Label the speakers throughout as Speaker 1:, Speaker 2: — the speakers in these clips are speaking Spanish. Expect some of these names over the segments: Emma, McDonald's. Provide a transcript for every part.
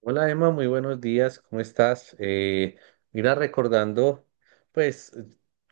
Speaker 1: Hola Emma, muy buenos días, ¿cómo estás? Mira, recordando, pues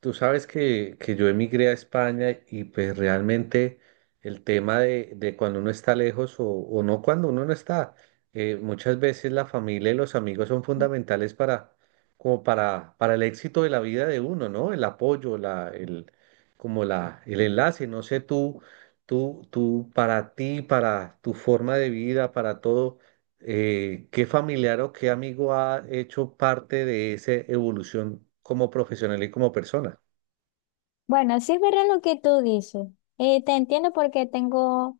Speaker 1: tú sabes que yo emigré a España, y pues realmente el tema de cuando uno está lejos, o no, cuando uno no está, muchas veces la familia y los amigos son fundamentales para, como para el éxito de la vida de uno, ¿no? El apoyo, la, el, como la, el enlace, no sé tú, para ti, para tu forma de vida, para todo. ¿Qué familiar o qué amigo ha hecho parte de esa evolución como profesional y como persona?
Speaker 2: Bueno, sí es verdad lo que tú dices. Te entiendo porque tengo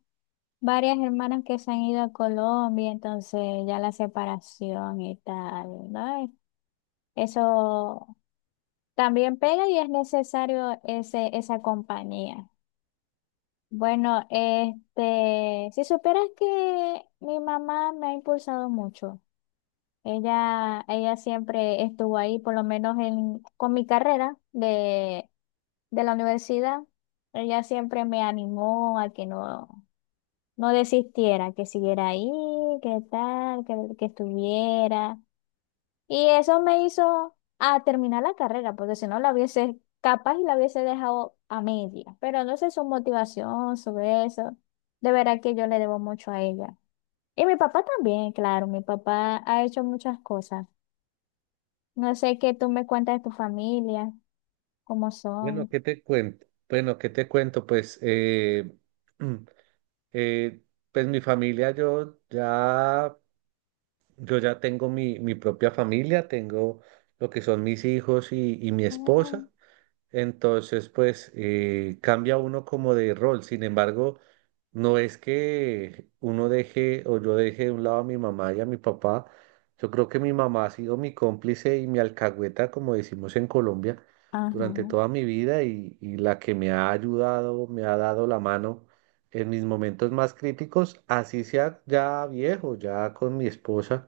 Speaker 2: varias hermanas que se han ido a Colombia, entonces ya la separación y tal, ¿no? Eso también pega y es necesario esa compañía. Bueno, si supieras que mi mamá me ha impulsado mucho. Ella siempre estuvo ahí, por lo menos con mi carrera de la universidad. Ella siempre me animó a que no, no desistiera, que siguiera ahí, que tal, que estuviera. Y eso me hizo a terminar la carrera, porque si no la hubiese, capaz y la hubiese dejado a media. Pero no sé su motivación sobre eso. De verdad que yo le debo mucho a ella. Y mi papá también, claro, mi papá ha hecho muchas cosas. No sé qué tú me cuentas de tu familia, cómo
Speaker 1: Bueno,
Speaker 2: son.
Speaker 1: ¿qué te cuento? Bueno, ¿qué te cuento? Pues, mm, eh, pues mi familia, yo ya tengo mi, mi propia familia, tengo lo que son mis hijos y mi
Speaker 2: Ah,
Speaker 1: esposa. Entonces, pues cambia uno como de rol. Sin embargo, no es que uno deje, o yo deje de un lado a mi mamá y a mi papá. Yo creo que mi mamá ha sido mi cómplice y mi alcahueta, como decimos en Colombia,
Speaker 2: ajá,
Speaker 1: durante toda mi vida, y la que me ha ayudado, me ha dado la mano en mis momentos más críticos, así sea ya viejo, ya con mi esposa,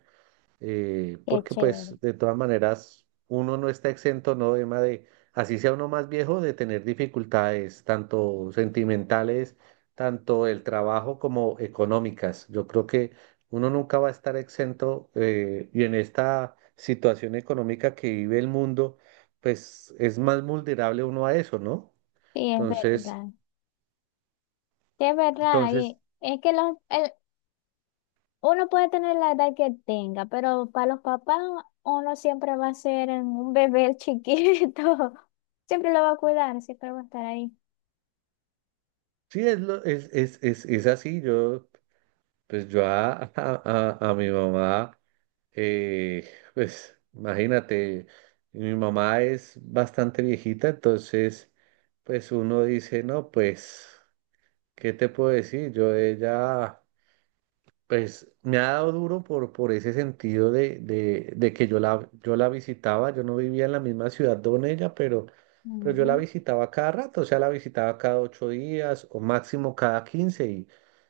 Speaker 2: qué
Speaker 1: porque
Speaker 2: chévere.
Speaker 1: pues de todas maneras uno no está exento, ¿no? Emma, de, así sea uno más viejo, de tener dificultades tanto sentimentales, tanto el trabajo como económicas. Yo creo que uno nunca va a estar exento, y en esta situación económica que vive el mundo, pues es más vulnerable uno a eso, ¿no?
Speaker 2: Sí, es
Speaker 1: Entonces,
Speaker 2: verdad. Sí, es verdad,
Speaker 1: entonces,
Speaker 2: y es que uno puede tener la edad que tenga, pero para los papás uno siempre va a ser un bebé chiquito. Siempre lo va a cuidar, siempre va a estar ahí.
Speaker 1: sí, es, lo- es así. Yo, pues yo a, a mi mamá. Pues imagínate, mi mamá es bastante viejita, entonces pues uno dice, no, pues, ¿qué te puedo decir? Yo de ella, pues me ha dado duro por ese sentido de que yo la, yo la visitaba, yo no vivía en la misma ciudad donde ella, pero yo la
Speaker 2: Ujú.
Speaker 1: visitaba cada rato, o sea, la visitaba cada ocho días o máximo cada quince,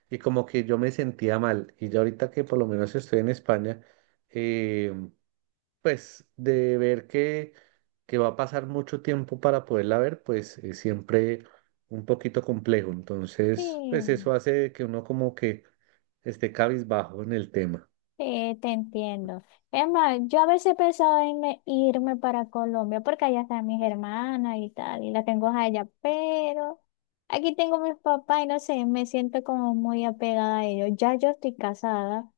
Speaker 1: y como que yo me sentía mal. Y ya ahorita que por lo menos estoy en España, eh, pues de ver que va a pasar mucho tiempo para poderla ver, pues es siempre un poquito complejo. Entonces, pues
Speaker 2: Sí.
Speaker 1: eso hace que uno como que esté cabizbajo en el tema.
Speaker 2: Sí, te entiendo. Es más, yo a veces he pensado en irme para Colombia porque allá están mis hermanas y tal, y las tengo a ellas, pero aquí tengo mis papás y no sé, me siento como muy apegada a ellos. Ya yo estoy casada,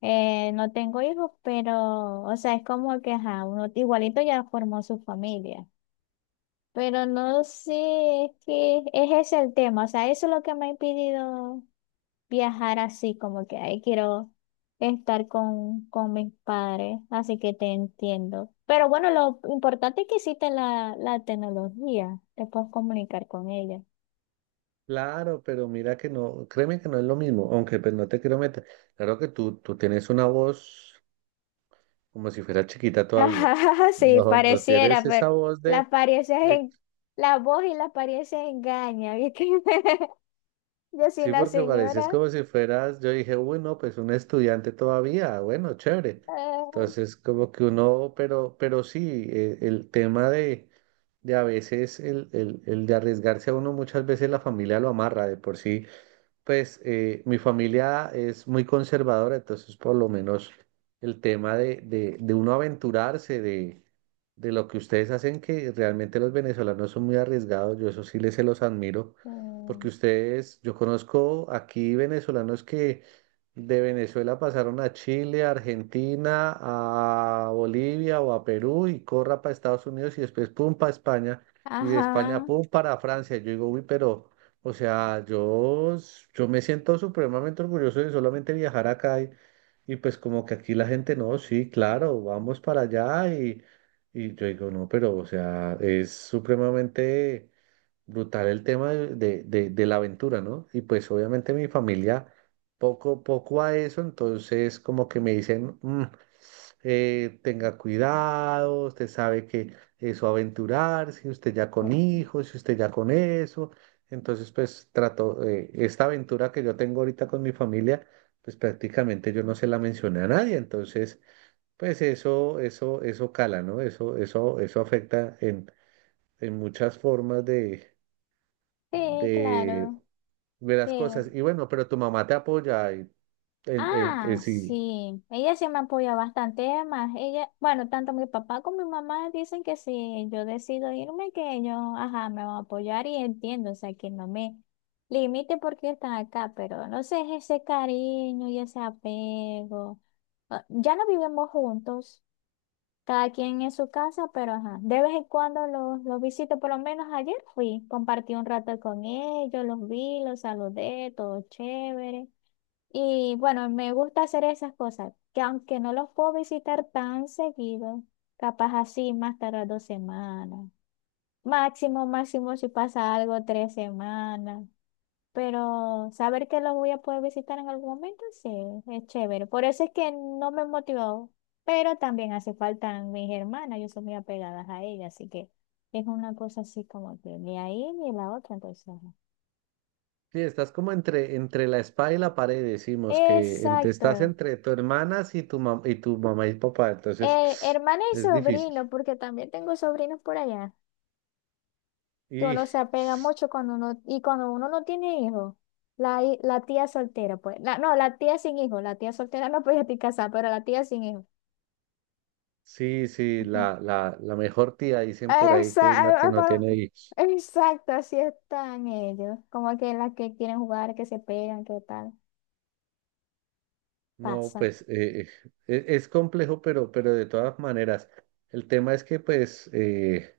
Speaker 2: no tengo hijos, pero, o sea, es como que, ajá, uno igualito ya formó su familia. Pero no sé, es que es ese es el tema, o sea, eso es lo que me ha impedido viajar así, como que ahí quiero estar con mis padres, así que te entiendo. Pero bueno, lo importante es que existe la tecnología, te puedes comunicar con ella.
Speaker 1: Claro, pero mira que no, créeme que no es lo mismo, aunque pues no te quiero meter. Claro que tú tienes una voz como si fuera chiquita todavía.
Speaker 2: Ajá, sí,
Speaker 1: No, no
Speaker 2: pareciera,
Speaker 1: tienes esa
Speaker 2: pero
Speaker 1: voz
Speaker 2: la
Speaker 1: de,
Speaker 2: apariencia
Speaker 1: de.
Speaker 2: en, la voz y la apariencia engaña, ¿viste? Yo soy
Speaker 1: Sí,
Speaker 2: una
Speaker 1: porque parecías
Speaker 2: señora.
Speaker 1: como si fueras, yo dije, uy, no, pues un estudiante todavía, bueno, chévere.
Speaker 2: Ah,
Speaker 1: Entonces, como que uno, pero sí, el tema de a veces, el de arriesgarse a uno, muchas veces la familia lo amarra de por sí. Pues mi familia es muy conservadora, entonces por lo menos el tema de uno aventurarse, de lo que ustedes hacen, que realmente los venezolanos son muy arriesgados, yo eso sí les se los admiro, porque
Speaker 2: mm,
Speaker 1: ustedes, yo conozco aquí venezolanos que de Venezuela pasaron a Chile, a Argentina, a Bolivia o a Perú, y corra para Estados Unidos, y después pum para España, y de España
Speaker 2: ajá,
Speaker 1: pum para Francia. Yo digo, uy, pero... O sea, yo, s- yo me siento supremamente orgulloso de solamente viajar acá, y pues como que aquí la gente, no, sí, claro, vamos para allá, y yo digo, no, pero o sea, es supremamente brutal el tema de la aventura, ¿no? Y pues obviamente mi familia poco, poco a eso, entonces como que me dicen, "Mm, tenga cuidado, usted sabe que eso aventurarse, usted ya con hijos, si usted ya con eso". Entonces, pues trato, esta aventura que yo tengo ahorita con mi familia, pues prácticamente yo no se la mencioné a nadie. Entonces, pues eso cala, ¿no? Eso afecta en muchas formas
Speaker 2: sí,
Speaker 1: de,
Speaker 2: claro,
Speaker 1: de
Speaker 2: sí.
Speaker 1: las cosas. Y bueno, pero tu mamá te apoya, y en-
Speaker 2: Ah,
Speaker 1: si.
Speaker 2: sí, ella sí me apoya bastante, además, ella, bueno, tanto mi papá como mi mamá dicen que si yo decido irme, que ellos, ajá, me van a apoyar y entiendo, o sea, que no me limite porque están acá, pero no sé, es ese cariño y ese apego. Ah, ya no vivimos juntos, cada quien en su casa, pero ajá, de vez en cuando los visito, por lo menos ayer fui, compartí un rato con ellos, los vi, los saludé, todo chévere. Y bueno, me gusta hacer esas cosas, que aunque no los puedo visitar tan seguido, capaz así más tarde dos semanas. Máximo, máximo si pasa algo, tres semanas. Pero saber que los voy a poder visitar en algún momento, sí, es chévere. Por eso es que no me motivó. Pero también hace falta mis hermanas, yo soy muy apegada a ellas, así que es una cosa así como que ni ahí ni la otra, entonces, ajá.
Speaker 1: Sí, estás como entre, entre la espada y la pared, decimos que entre, estás
Speaker 2: Exacto,
Speaker 1: entre tu hermana y tu, mam- y tu mamá y papá, entonces
Speaker 2: eh, hermana y
Speaker 1: es difícil.
Speaker 2: sobrino, porque también tengo sobrinos por allá, que
Speaker 1: Y
Speaker 2: uno se apega mucho cuando uno, y cuando uno no tiene hijos, la tía soltera, pues, no, la tía sin hijos, la tía soltera no podía estar casada, pero la tía sin hijos.
Speaker 1: sí, sí,
Speaker 2: Ujú.
Speaker 1: la mejor tía, dicen por ahí que es la
Speaker 2: Esa-
Speaker 1: que
Speaker 2: ah,
Speaker 1: no
Speaker 2: pa-
Speaker 1: tiene hijos.
Speaker 2: exacto, así están ellos, como que las que quieren jugar, que se pegan, que tal,
Speaker 1: No,
Speaker 2: pasa,
Speaker 1: pues e- es, complejo, pero de todas maneras, el tema es que pues...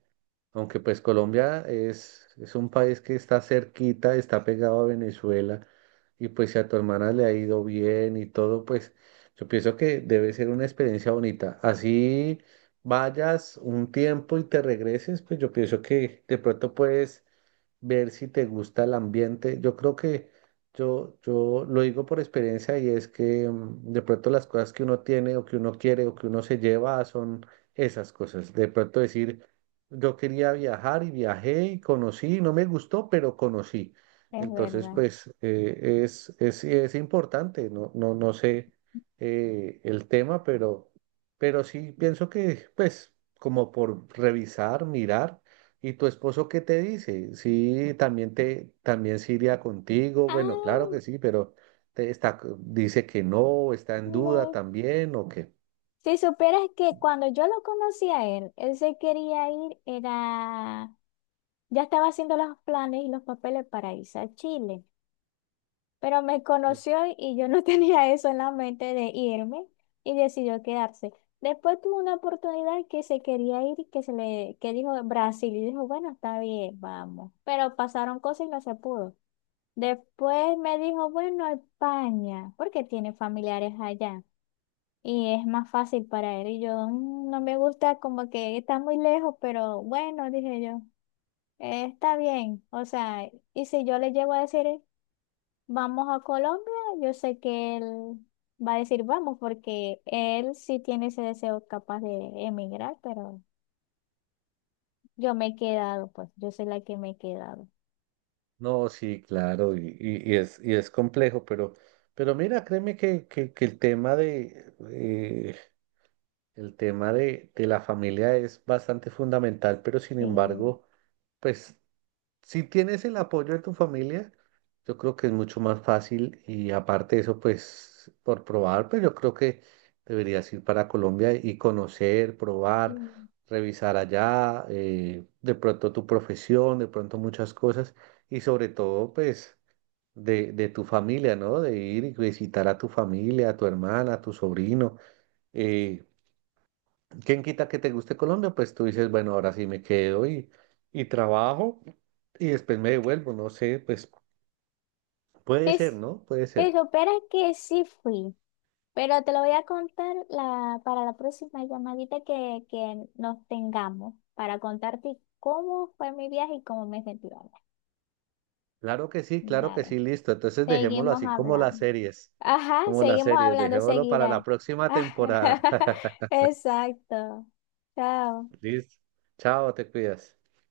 Speaker 1: Aunque pues Colombia es un país que está cerquita, está pegado a Venezuela, y pues si a tu hermana le ha ido bien y todo, pues yo pienso que debe ser una experiencia bonita. Así vayas un tiempo y te regreses, pues yo pienso que de pronto puedes ver si te gusta el ambiente. Yo creo que yo lo digo por experiencia, y es que de pronto las cosas que uno tiene, o que uno quiere, o que uno se lleva son esas cosas. De pronto decir, yo quería viajar y viajé y conocí, no me gustó, pero conocí.
Speaker 2: es
Speaker 1: Entonces,
Speaker 2: verdad.
Speaker 1: pues es importante, no, no, no sé, el tema, pero sí pienso que, pues, como por revisar, mirar. ¿Y tu esposo qué te dice? Sí, también te, también se iría contigo. Bueno, claro
Speaker 2: Ah,
Speaker 1: que sí, pero te está, dice que no, está en duda
Speaker 2: no.
Speaker 1: también, o que
Speaker 2: Si supieras que cuando yo lo conocí a él, él se quería ir, era. Ya estaba haciendo los planes y los papeles para irse a Chile, pero me conoció y yo no tenía eso en la mente de irme y decidió quedarse. Después tuvo una oportunidad que se quería ir y que se le que dijo Brasil y dijo, bueno, está bien, vamos. Pero pasaron cosas y no se pudo. Después me dijo, bueno, España, porque tiene familiares allá y es más fácil para él. Y yo "Mm, no me gusta como que está muy lejos, pero bueno, dije yo. Está bien, o sea, y si yo le llego a decir vamos a Colombia, yo sé que él va a decir vamos, porque él sí tiene ese deseo capaz de emigrar, pero yo me he quedado, pues yo soy la que me he quedado.
Speaker 1: no, sí, claro, y es complejo, pero mira, créeme que el tema de la familia es bastante fundamental, pero sin
Speaker 2: Sí, mm.
Speaker 1: embargo, pues si tienes el apoyo de tu familia, yo creo que es mucho más fácil, y aparte de eso, pues por probar, pero yo creo que deberías ir para Colombia y conocer, probar, revisar allá, de pronto tu profesión, de pronto muchas cosas, y sobre todo, pues de tu familia, ¿no? De ir y visitar a tu familia, a tu hermana, a tu sobrino. eh, ¿Quién quita que te guste Colombia? Pues tú dices, bueno, ahora sí me quedo, y trabajo, y después me devuelvo, no sé, pues
Speaker 2: sí,
Speaker 1: puede ser,
Speaker 2: s-
Speaker 1: ¿no? Puede
Speaker 2: sí,
Speaker 1: ser.
Speaker 2: supieras que sí fui, pero te lo voy a contar para la próxima llamadita que nos tengamos, para contarte cómo fue mi viaje y cómo me sentí ahora.
Speaker 1: Claro que
Speaker 2: Dale,
Speaker 1: sí, listo. Entonces dejémoslo
Speaker 2: seguimos
Speaker 1: así
Speaker 2: hablando. Ajá,
Speaker 1: como las
Speaker 2: seguimos
Speaker 1: series,
Speaker 2: hablando,
Speaker 1: dejémoslo para la
Speaker 2: seguirá.
Speaker 1: próxima temporada.
Speaker 2: Exacto. Chao.
Speaker 1: Listo. Chao, te cuidas.